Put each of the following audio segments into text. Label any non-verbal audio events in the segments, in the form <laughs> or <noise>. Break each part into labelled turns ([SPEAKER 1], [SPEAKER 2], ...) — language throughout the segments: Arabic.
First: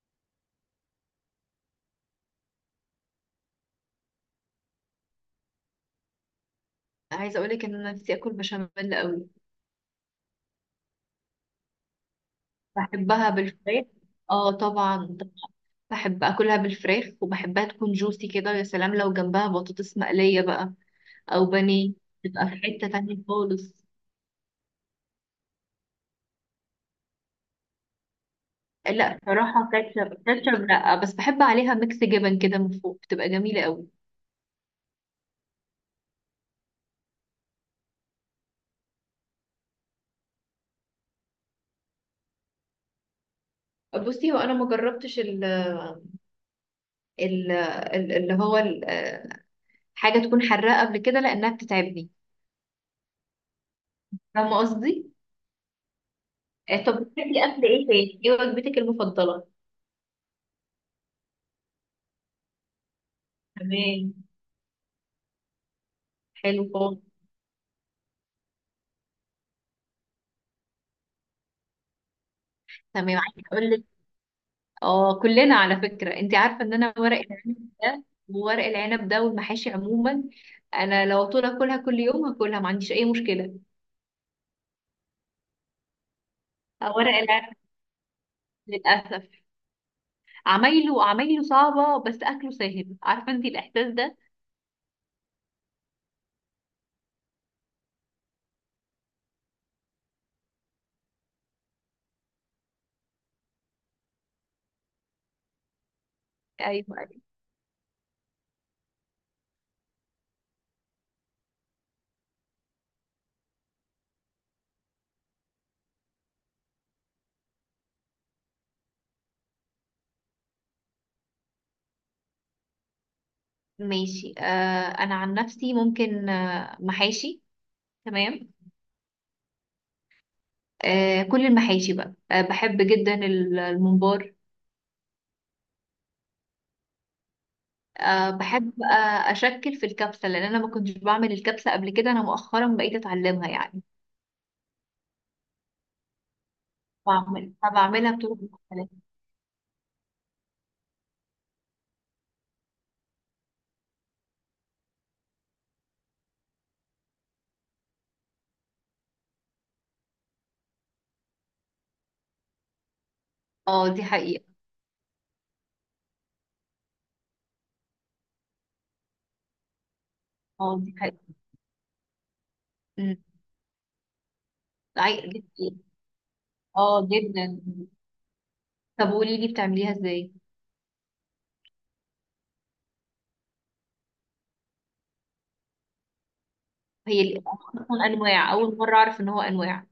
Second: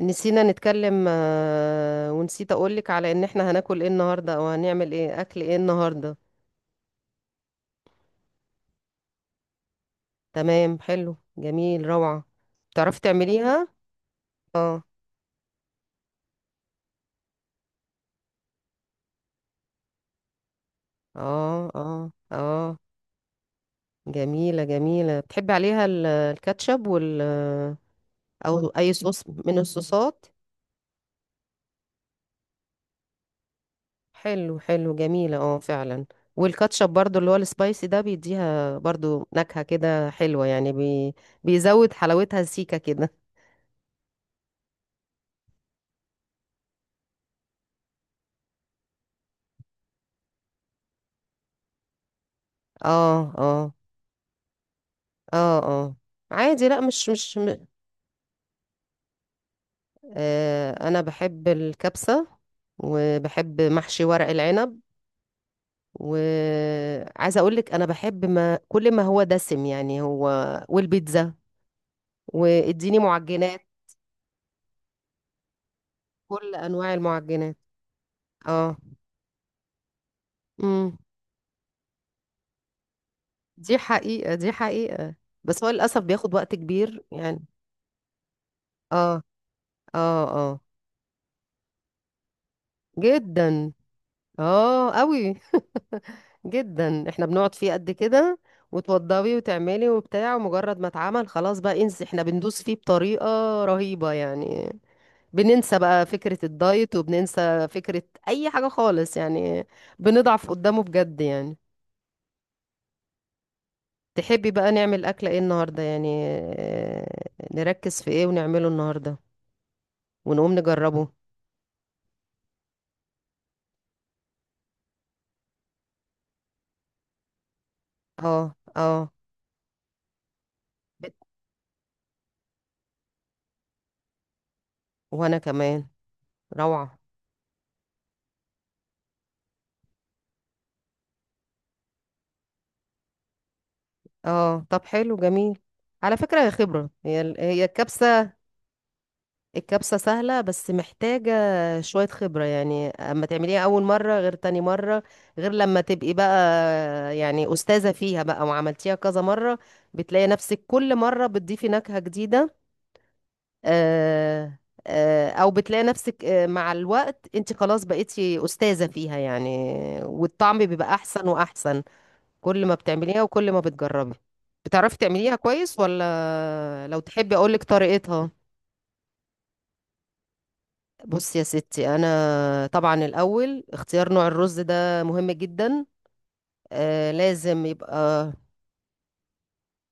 [SPEAKER 1] نسينا نتكلم ونسيت اقولك على ان احنا هناكل ايه النهارده او هنعمل ايه اكل ايه النهارده.
[SPEAKER 2] عايزه اقول لك ان انا نفسي اكل بشاميل قوي.
[SPEAKER 1] تمام، حلو، جميل، روعة. تعرفي
[SPEAKER 2] بحبها
[SPEAKER 1] تعمليها.
[SPEAKER 2] بالفراخ. اه
[SPEAKER 1] اه
[SPEAKER 2] طبعا طبعاً. بحب اكلها بالفراخ وبحبها تكون جوسي كده، ويا سلام لو جنبها بطاطس مقلية بقى، او
[SPEAKER 1] اه
[SPEAKER 2] بانيه.
[SPEAKER 1] اه
[SPEAKER 2] تبقى في
[SPEAKER 1] اه.
[SPEAKER 2] حتة تانية خالص.
[SPEAKER 1] جميلة جميلة، بتحبي عليها الكاتشب وال او اي
[SPEAKER 2] لا
[SPEAKER 1] صوص من
[SPEAKER 2] صراحة، كاتشب
[SPEAKER 1] الصوصات.
[SPEAKER 2] كاتشب لا، بس بحب عليها ميكس جبن كده من فوق، بتبقى جميلة قوي.
[SPEAKER 1] حلو حلو جميلة اه فعلا. والكاتشب برضو اللي هو السبايسي ده بيديها برضو نكهة كده حلوة يعني بيزود حلاوتها سيكة كده.
[SPEAKER 2] بصي، هو انا ما جربتش ال ال ال- اللي هو ال- آه، حاجة تكون حراقة قبل كده لانها بتتعبني.
[SPEAKER 1] اه اه
[SPEAKER 2] فاهمة قصدي؟
[SPEAKER 1] اه اه. عادي لا
[SPEAKER 2] طب،
[SPEAKER 1] مش
[SPEAKER 2] بتحبي اكل
[SPEAKER 1] م...
[SPEAKER 2] ايه تاني؟ ايه وجبتك المفضلة؟
[SPEAKER 1] آه انا بحب الكبسة وبحب محشي
[SPEAKER 2] تمام.
[SPEAKER 1] ورق العنب.
[SPEAKER 2] حلو خالص.
[SPEAKER 1] وعايزه اقول لك انا بحب ما كل ما هو دسم يعني هو. والبيتزا واديني
[SPEAKER 2] تمام. عايزه
[SPEAKER 1] معجنات.
[SPEAKER 2] اقول لك، اه كلنا على فكره، انت
[SPEAKER 1] كل
[SPEAKER 2] عارفه ان
[SPEAKER 1] انواع
[SPEAKER 2] انا ورق
[SPEAKER 1] المعجنات.
[SPEAKER 2] العنب ده، وورق
[SPEAKER 1] اه،
[SPEAKER 2] العنب ده والمحاشي عموما،
[SPEAKER 1] امم.
[SPEAKER 2] انا لو طول اكلها كل يوم هاكلها، ما عنديش اي مشكله.
[SPEAKER 1] دي حقيقة دي حقيقة. بس هو للاسف بياخد وقت كبير
[SPEAKER 2] ورق
[SPEAKER 1] يعني.
[SPEAKER 2] العنب،
[SPEAKER 1] اه
[SPEAKER 2] للاسف،
[SPEAKER 1] اه. اه
[SPEAKER 2] عمايله عمايله صعبه بس اكله سهل، عارفه انت
[SPEAKER 1] جدا.
[SPEAKER 2] الاحساس ده؟
[SPEAKER 1] اه قوي. <laughs> جدا احنا بنقعد فيه قد كده. وتوضبي وتعملي وبتاع ومجرد ما اتعمل خلاص بقى انسي، احنا بندوس فيه بطريقة رهيبة يعني. بننسى بقى فكرة الدايت
[SPEAKER 2] ايوه أيوة.
[SPEAKER 1] وبننسى فكرة اي حاجة خالص يعني. بنضعف قدامه بجد يعني. تحبي بقى نعمل اكلة ايه النهاردة يعني، آه، نركز في ايه ونعمله النهاردة ونقوم نجربه.
[SPEAKER 2] ماشي انا عن نفسي ممكن محاشي. تمام.
[SPEAKER 1] اه اه.
[SPEAKER 2] كل المحاشي بقى، بحب جدا الممبار.
[SPEAKER 1] وانا كمان، روعة.
[SPEAKER 2] بحب، أشكل في الكبسة، لأن أنا ما كنتش بعمل الكبسة قبل كده، أنا مؤخرا بقيت أتعلمها يعني.
[SPEAKER 1] اه طب حلو جميل. على فكرة هي خبرة، هي
[SPEAKER 2] بعمل
[SPEAKER 1] هي
[SPEAKER 2] فبعملها
[SPEAKER 1] الكبسة.
[SPEAKER 2] بطرق مختلفة.
[SPEAKER 1] الكبسة سهلة بس محتاجة شوية خبرة يعني. اما تعمليها اول مرة غير تاني مرة، غير لما تبقي بقى يعني استاذة فيها بقى وعملتيها كذا مرة بتلاقي نفسك كل مرة بتضيفي نكهة جديدة.
[SPEAKER 2] اه دي حقيقة.
[SPEAKER 1] آه. آه او بتلاقي نفسك مع الوقت انت خلاص بقيتي استاذة فيها يعني، والطعم
[SPEAKER 2] اه
[SPEAKER 1] بيبقى
[SPEAKER 2] دي حقيقة.
[SPEAKER 1] احسن واحسن كل ما
[SPEAKER 2] أمم،
[SPEAKER 1] بتعمليها وكل ما بتجربي. بتعرفي تعمليها
[SPEAKER 2] دي حقيقة.
[SPEAKER 1] كويس ولا لو
[SPEAKER 2] اه
[SPEAKER 1] تحبي
[SPEAKER 2] جدا.
[SPEAKER 1] اقولك طريقتها؟
[SPEAKER 2] طب قولي لي بتعمليها ازاي؟
[SPEAKER 1] بصي يا ستي، انا طبعا الاول اختيار نوع الرز ده مهم جدا. آه لازم يبقى،
[SPEAKER 2] أصلا أنواع، أول مرة أعرف إن هو أنواع.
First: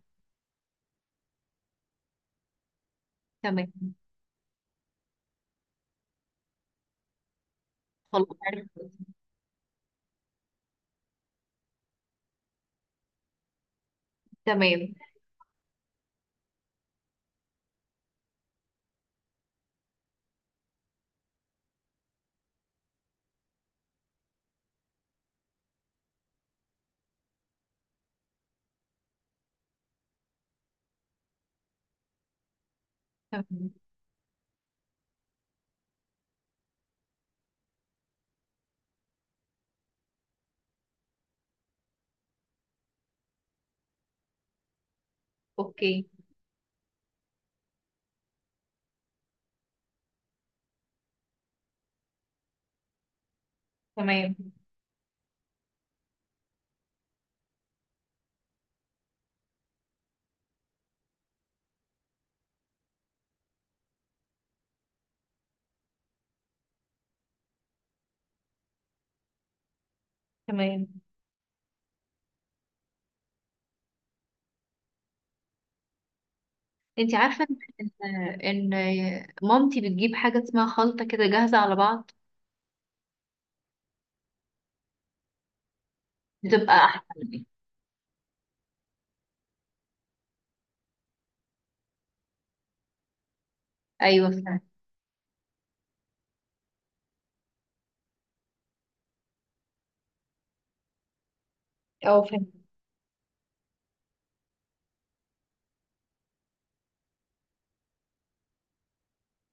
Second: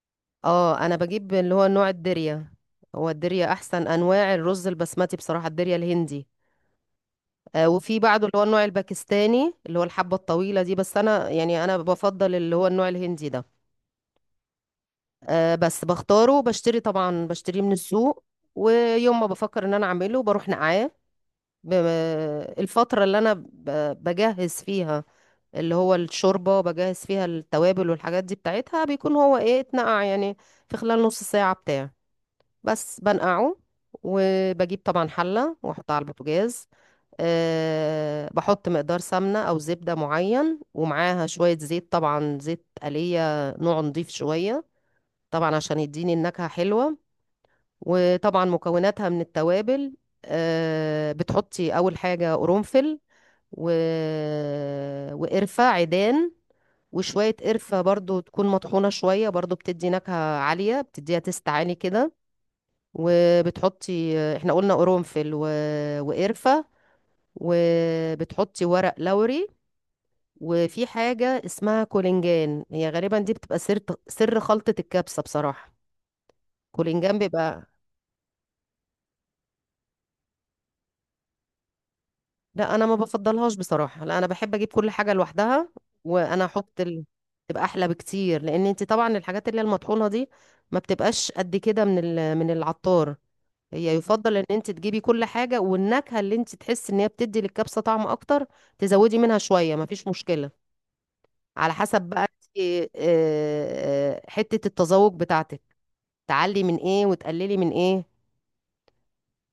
[SPEAKER 1] اه انا بجيب اللي هو نوع الدريا. هو الدريا
[SPEAKER 2] تمام.
[SPEAKER 1] احسن انواع الرز البسمتي بصراحة، الدريا الهندي. آه وفي بعده
[SPEAKER 2] خلاص
[SPEAKER 1] اللي هو النوع
[SPEAKER 2] عرفت.
[SPEAKER 1] الباكستاني اللي هو الحبة الطويلة دي، بس انا يعني انا بفضل اللي هو النوع الهندي ده.
[SPEAKER 2] تمام.
[SPEAKER 1] بس بختاره بشتري، طبعا بشتريه من السوق. ويوم ما بفكر ان انا اعمله بروح نقعاه. ب- الفترة اللي انا بجهز فيها اللي هو الشوربة، بجهز فيها التوابل والحاجات دي بتاعتها، بيكون هو ايه اتنقع يعني في خلال نص ساعة بتاع. بس بنقعه
[SPEAKER 2] تمام.
[SPEAKER 1] وبجيب طبعا حلة واحطها على البوتاجاز. أه بحط مقدار سمنة أو زبدة معين، ومعاها شوية زيت طبعا، زيت آلية نوع نضيف شوية، طبعا عشان
[SPEAKER 2] أوكي.
[SPEAKER 1] يديني النكهة حلوة. وطبعا مكوناتها من التوابل. بتحطي اول حاجه قرنفل و...
[SPEAKER 2] تمام.
[SPEAKER 1] وقرفه عيدان. وشويه قرفه برضو تكون مطحونه شويه، برضو بتدي نكهه عاليه، بتديها تست عالي كده. وبتحطي، احنا قلنا قرنفل و... وقرفه، وبتحطي ورق لوري. وفي
[SPEAKER 2] تمام.
[SPEAKER 1] حاجه اسمها كولينجان، هي غالبا دي بتبقى سر، سر خلطه الكبسه بصراحه.
[SPEAKER 2] انت
[SPEAKER 1] كولينجان
[SPEAKER 2] عارفة
[SPEAKER 1] بيبقى،
[SPEAKER 2] إن مامتي بتجيب حاجة اسمها خلطة كده جاهزة على بعض.
[SPEAKER 1] لا انا ما بفضلهاش بصراحه، لا انا بحب اجيب كل حاجه لوحدها. وانا
[SPEAKER 2] بتبقى
[SPEAKER 1] احط ال...
[SPEAKER 2] أحسن.
[SPEAKER 1] تبقى احلى بكتير، لان انت طبعا الحاجات اللي هي المطحونه دي ما بتبقاش قد كده من ال... من العطار. هي
[SPEAKER 2] ايوه.
[SPEAKER 1] يفضل ان انت تجيبي كل حاجه، والنكهه اللي انت تحس ان هي بتدي للكبسه طعم اكتر تزودي منها شويه ما فيش مشكله. على حسب بقى
[SPEAKER 2] اه فهمت.
[SPEAKER 1] انت، حته التذوق بتاعتك، تعلي من ايه وتقللي من ايه.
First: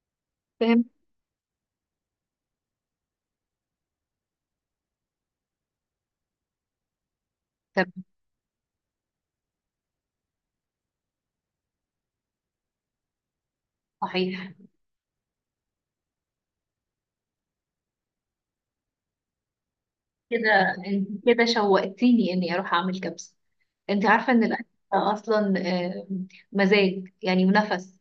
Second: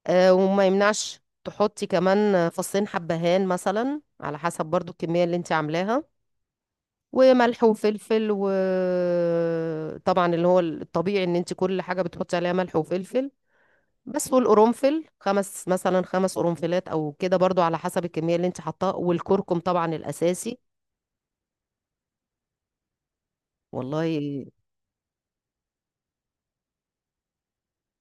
[SPEAKER 1] وما
[SPEAKER 2] فهمت.
[SPEAKER 1] يمنعش تحطي كمان فصين حبهان مثلا، على حسب برضو الكمية اللي انت عاملاها. وملح
[SPEAKER 2] طب.
[SPEAKER 1] وفلفل، وطبعا اللي هو الطبيعي ان انت كل حاجة بتحطي عليها ملح وفلفل. بس
[SPEAKER 2] صحيح.
[SPEAKER 1] والقرنفل خمس مثلا، خمس قرنفلات او كده برضو على حسب الكمية اللي انت حطاها، والكركم طبعا الاساسي.
[SPEAKER 2] كده، انت كده شوقتيني اني اروح اعمل كبسه. انت
[SPEAKER 1] والله.
[SPEAKER 2] عارفه ان الاكل اصلا آه، مزاج يعني ونفس.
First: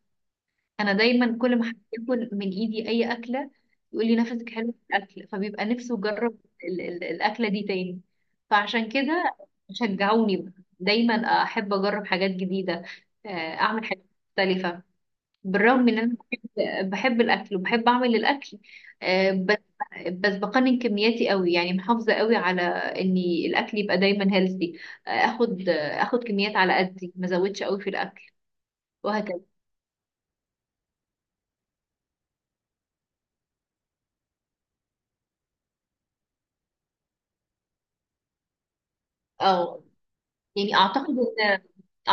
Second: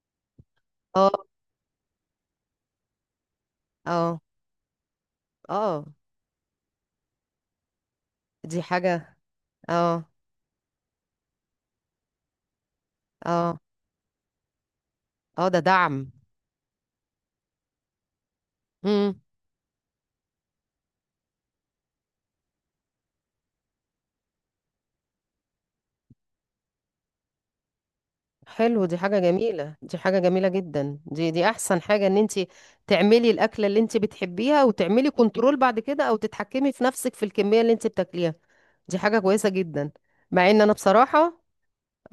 [SPEAKER 2] انا
[SPEAKER 1] اه
[SPEAKER 2] دايما كل ما حد ياكل من ايدي اي اكله، يقول لي
[SPEAKER 1] اه
[SPEAKER 2] نفسك حلو في الاكل، فبيبقى
[SPEAKER 1] اه.
[SPEAKER 2] نفسه يجرب الاكله دي تاني.
[SPEAKER 1] دي
[SPEAKER 2] فعشان
[SPEAKER 1] حاجة.
[SPEAKER 2] كده
[SPEAKER 1] اه
[SPEAKER 2] شجعوني بقى. دايما احب اجرب حاجات جديده، آه،
[SPEAKER 1] اه.
[SPEAKER 2] اعمل حاجات مختلفه.
[SPEAKER 1] اه ده
[SPEAKER 2] بالرغم
[SPEAKER 1] دعم.
[SPEAKER 2] ان انا بحب الاكل وبحب اعمل الاكل. بس بقنن كمياتي قوي يعني، محافظه قوي على اني الاكل يبقى دايما هيلثي. اخد كميات على قدي، ما ازودش قوي في الاكل،
[SPEAKER 1] حلو، دي حاجة
[SPEAKER 2] وهكذا.
[SPEAKER 1] جميلة دي حاجة جميلة جدا دي دي احسن حاجة ان انت تعملي الاكلة اللي انت بتحبيها وتعملي كنترول بعد كده، او تتحكمي في نفسك في الكمية اللي انت بتاكليها. دي حاجة كويسة
[SPEAKER 2] اه،
[SPEAKER 1] جدا. مع ان انا
[SPEAKER 2] يعني اعتقد
[SPEAKER 1] بصراحة،
[SPEAKER 2] ان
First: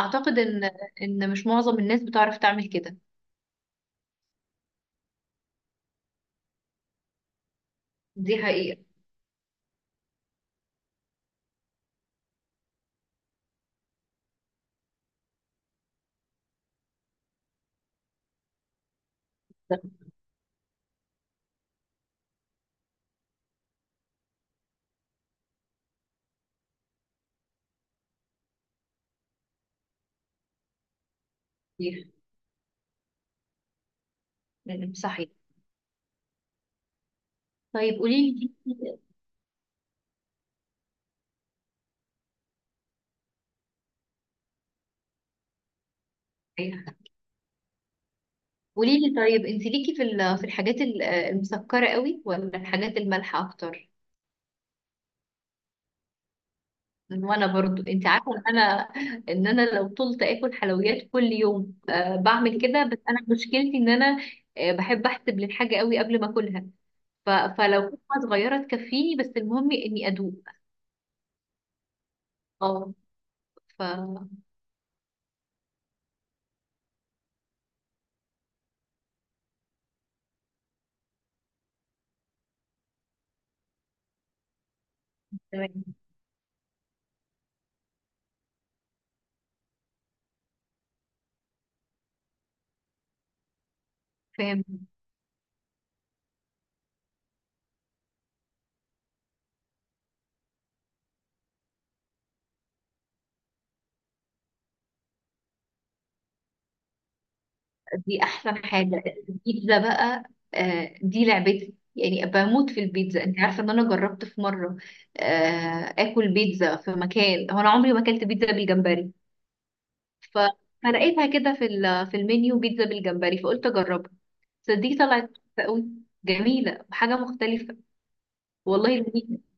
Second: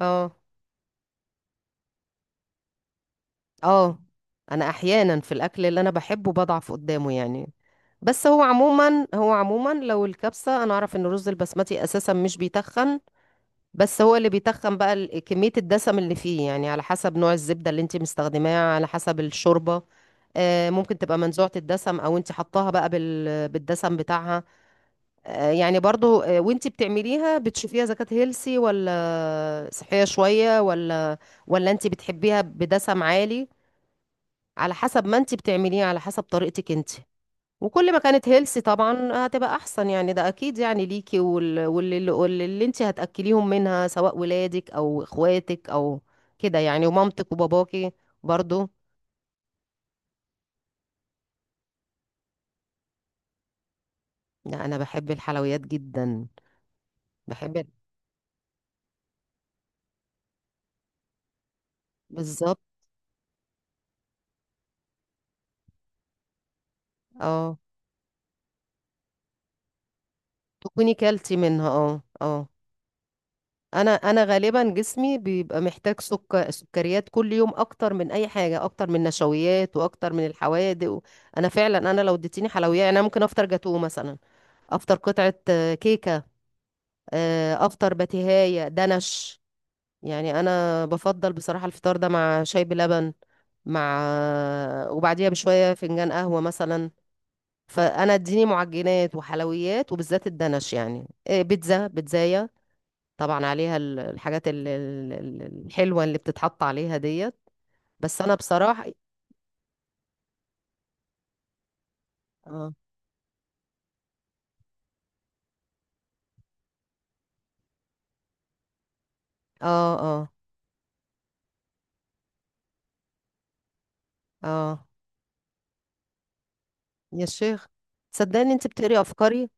[SPEAKER 1] اه
[SPEAKER 2] ان ان مش معظم الناس بتعرف تعمل كده.
[SPEAKER 1] اه، انا احيانا في الاكل اللي انا بحبه بضعف قدامه يعني. بس
[SPEAKER 2] دي
[SPEAKER 1] هو
[SPEAKER 2] حقيقه.
[SPEAKER 1] عموما هو عموما لو الكبسة، انا اعرف ان الرز البسمتي اساسا مش بيتخن، بس هو اللي بيتخن بقى كمية الدسم اللي فيه يعني، على حسب نوع الزبدة اللي انت مستخدماها، على حسب
[SPEAKER 2] ده
[SPEAKER 1] الشوربة. ممكن تبقى منزوعة الدسم او انت حطاها بقى بالدسم بتاعها. آه، يعني برضو آه، وانت بتعمليها بتشوفيها اذا كانت هيلسي ولا صحية شوية، ولا ولا انت
[SPEAKER 2] كتير.
[SPEAKER 1] بتحبيها بدسم عالي. على حسب ما
[SPEAKER 2] صحيح.
[SPEAKER 1] انت بتعمليها، على حسب طريقتك انت. وكل
[SPEAKER 2] طيب
[SPEAKER 1] ما كانت
[SPEAKER 2] قولي
[SPEAKER 1] هيلسي طبعا هتبقى احسن يعني، ده اكيد يعني ليكي واللي انت هتاكليهم منها سواء ولادك او اخواتك او كده
[SPEAKER 2] لي
[SPEAKER 1] يعني، ومامتك وباباكي برضو.
[SPEAKER 2] قولي لي طيب، انت ليكي في في الحاجات المسكره قوي ولا الحاجات المالحه اكتر؟
[SPEAKER 1] لا انا بحب الحلويات جدا،
[SPEAKER 2] وانا
[SPEAKER 1] بحب.
[SPEAKER 2] برضو، انت عارفه ان انا، لو طولت اكل حلويات كل يوم أه
[SPEAKER 1] بالظبط.
[SPEAKER 2] بعمل كده. بس انا مشكلتي ان انا، بحب احسب للحاجه قوي قبل ما اكلها.
[SPEAKER 1] اه،
[SPEAKER 2] فلو كنت صغيره تكفيني، بس المهم اني ادوق.
[SPEAKER 1] تكوني كلتي منها اه اه.
[SPEAKER 2] اه. ف
[SPEAKER 1] انا غالبا جسمي بيبقى محتاج سكر، سكريات كل يوم اكتر من اي حاجه، اكتر من نشويات واكتر من الحوادق و... انا فعلا انا لو اديتيني حلويات يعني، انا ممكن افطر جاتوه مثلا، افطر قطعه
[SPEAKER 2] تمام.
[SPEAKER 1] كيكه، افطر بتيهايه دنش. يعني انا بفضل بصراحه الفطار ده مع شاي بلبن، مع
[SPEAKER 2] فاهم.
[SPEAKER 1] وبعديها بشويه فنجان قهوه مثلا. فانا اديني معجنات وحلويات وبالذات الدنش يعني بيتزا بيتزايه، طبعا عليها الحاجات الحلوه اللي بتتحط عليها ديت. بس
[SPEAKER 2] دي
[SPEAKER 1] انا
[SPEAKER 2] احسن
[SPEAKER 1] بصراحه،
[SPEAKER 2] حاجه. البيتزا بقى، أه دي لعبتي، يعني بموت
[SPEAKER 1] اه
[SPEAKER 2] في البيتزا. انت عارفه ان انا جربت في مره، أه، اكل بيتزا في مكان، هو انا عمري ما اكلت بيتزا بالجمبري،
[SPEAKER 1] اه اه
[SPEAKER 2] ف... فلقيتها كده في في المنيو بيتزا بالجمبري، فقلت اجربها.
[SPEAKER 1] اه.
[SPEAKER 2] صدقني طلعت كويسة قوي، جميله وحاجه
[SPEAKER 1] يا شيخ،
[SPEAKER 2] مختلفه.
[SPEAKER 1] صدقني انت
[SPEAKER 2] والله
[SPEAKER 1] بتقري
[SPEAKER 2] جميله.
[SPEAKER 1] افكاري.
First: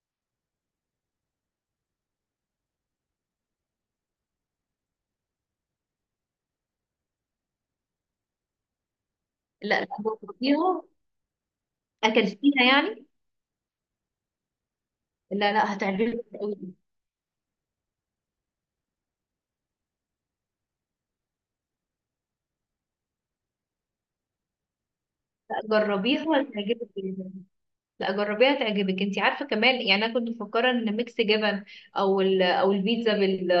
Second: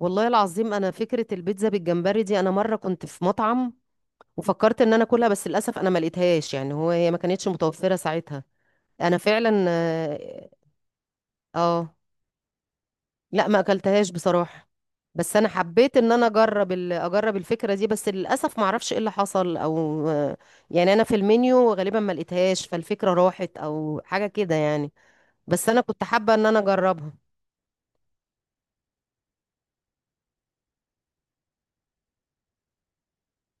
[SPEAKER 1] والله العظيم انا فكره البيتزا بالجمبري دي، انا مره كنت في مطعم وفكرت ان انا اكلها، بس للاسف انا ما لقيتهاش يعني، هو ما كانتش متوفره ساعتها. انا فعلا
[SPEAKER 2] لا، لا
[SPEAKER 1] اه.
[SPEAKER 2] جربيها.
[SPEAKER 1] آه،
[SPEAKER 2] اكلتيها يعني؟
[SPEAKER 1] لا ما اكلتهاش بصراحة. بس انا
[SPEAKER 2] لا لا،
[SPEAKER 1] حبيت ان انا
[SPEAKER 2] هتعجبك قوي.
[SPEAKER 1] اجرب ال... اجرب الفكرة دي، بس للاسف ما اعرفش ايه اللي حصل او يعني، انا في المنيو غالبا ما لقيتهاش، فالفكرة راحت او حاجة كده يعني. بس
[SPEAKER 2] لا
[SPEAKER 1] انا كنت
[SPEAKER 2] جربيها
[SPEAKER 1] حابة ان انا
[SPEAKER 2] هتعجبك
[SPEAKER 1] اجربها.
[SPEAKER 2] جدا. لا جربيها هتعجبك. انت عارفه كمان، يعني انا كنت مفكره ان ميكس جبن، او او البيتزا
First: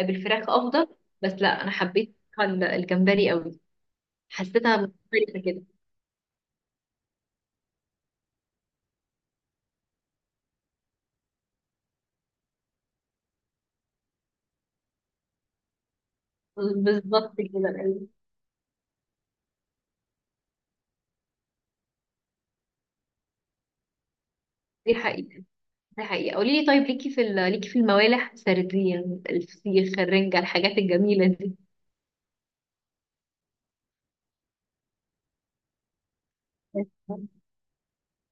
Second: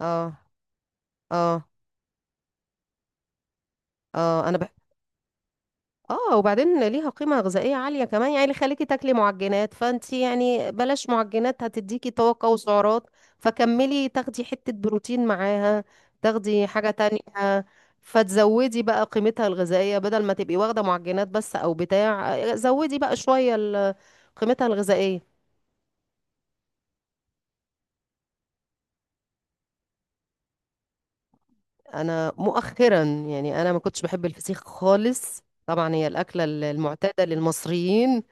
[SPEAKER 1] اه
[SPEAKER 2] افضل، بس لا
[SPEAKER 1] اه
[SPEAKER 2] انا حبيت الجمبري قوي،
[SPEAKER 1] اه انا
[SPEAKER 2] حسيتها مختلفه كده.
[SPEAKER 1] اه. وبعدين ليها قيمة غذائية عالية كمان يعني، اللي خليكي تاكلي معجنات فانتي يعني بلاش معجنات هتديكي طاقة وسعرات، فكملي تاخدي حتة بروتين معاها، تاخدي حاجة تانية.
[SPEAKER 2] بالظبط كده أيوة.
[SPEAKER 1] فتزودي بقى قيمتها الغذائية، بدل ما تبقي واخدة معجنات بس او بتاع، زودي بقى شوية قيمتها
[SPEAKER 2] دي
[SPEAKER 1] الغذائية.
[SPEAKER 2] حقيقة. ده حقيقة. قولي لي طيب، ليكي في ليكي في الموالح سردية، الفسيخ، الرنجة، الحاجات الجميلة دي؟
[SPEAKER 1] انا مؤخرا يعني انا ما كنتش بحب الفسيخ خالص، طبعا هي الأكلة المعتادة للمصريين.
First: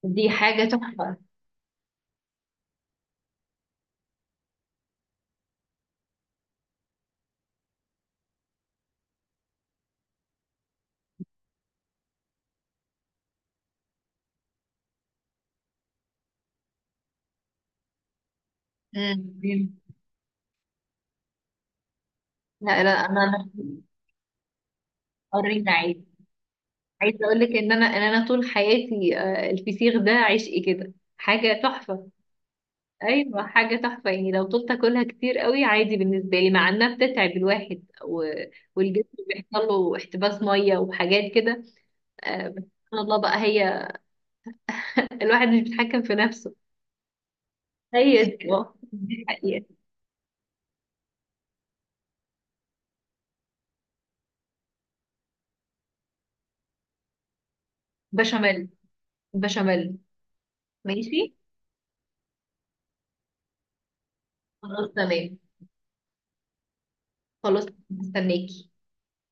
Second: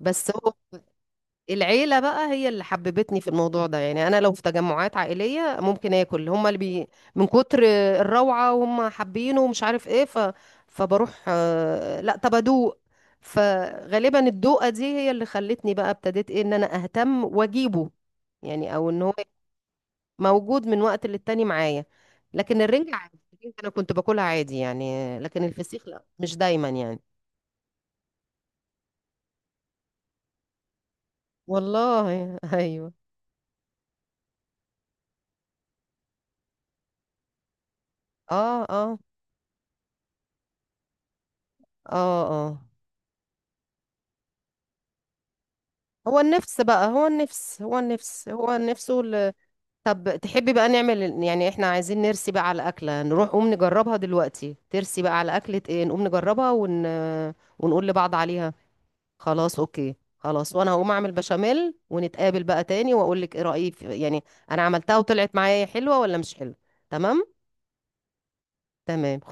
[SPEAKER 1] بس
[SPEAKER 2] دي حاجة تحفة.
[SPEAKER 1] العيلة بقى هي اللي حببتني في الموضوع ده يعني، أنا لو في تجمعات عائلية ممكن آكل، هما اللي بي من كتر الروعة وهم حابينه ومش عارف إيه، ف... فبروح لا طب أدوق. فغالبا الدوقة دي هي اللي خلتني بقى، ابتديت إيه إن أنا أهتم وأجيبه يعني، أو إن هو
[SPEAKER 2] مم.
[SPEAKER 1] موجود من وقت للتاني معايا. لكن
[SPEAKER 2] لا لا
[SPEAKER 1] الرنجة عادي،
[SPEAKER 2] انا
[SPEAKER 1] الرنجة أنا كنت باكلها عادي يعني، لكن
[SPEAKER 2] قرينا
[SPEAKER 1] الفسيخ لا
[SPEAKER 2] عادي.
[SPEAKER 1] مش دايما يعني.
[SPEAKER 2] عايزة اقول لك ان انا، طول حياتي، الفسيخ ده عشقي كده، حاجة تحفة.
[SPEAKER 1] والله أيوه.
[SPEAKER 2] ايوه حاجة تحفة، يعني لو طولت اكلها كتير قوي عادي بالنسبة لي، مع انها بتتعب الواحد،
[SPEAKER 1] آه آه
[SPEAKER 2] والجسم بيحصل له احتباس مية وحاجات كده.
[SPEAKER 1] آه آه.
[SPEAKER 2] بس سبحان الله بقى، هي الواحد مش بيتحكم في
[SPEAKER 1] هو
[SPEAKER 2] نفسه.
[SPEAKER 1] النفس بقى هو النفس هو
[SPEAKER 2] هي
[SPEAKER 1] النفس هو
[SPEAKER 2] دي، اه،
[SPEAKER 1] النفس
[SPEAKER 2] دي
[SPEAKER 1] وال...
[SPEAKER 2] الحقيقة.
[SPEAKER 1] طب تحبي بقى نعمل يعني، احنا عايزين نرسي بقى على أكلة نروح قوم نجربها دلوقتي. ترسي بقى على أكلة ايه نقوم نجربها ون... ونقول لبعض عليها.
[SPEAKER 2] بشاميل.
[SPEAKER 1] خلاص اوكي،
[SPEAKER 2] بشاميل.
[SPEAKER 1] خلاص وانا هقوم اعمل
[SPEAKER 2] ماشي.
[SPEAKER 1] بشاميل، ونتقابل بقى تاني واقول لك ايه رأيي في... يعني انا
[SPEAKER 2] خلاص
[SPEAKER 1] عملتها وطلعت
[SPEAKER 2] تمام.
[SPEAKER 1] معايا حلوة ولا مش حلوة. تمام.
[SPEAKER 2] خلاص مستناكي.
[SPEAKER 1] تمام.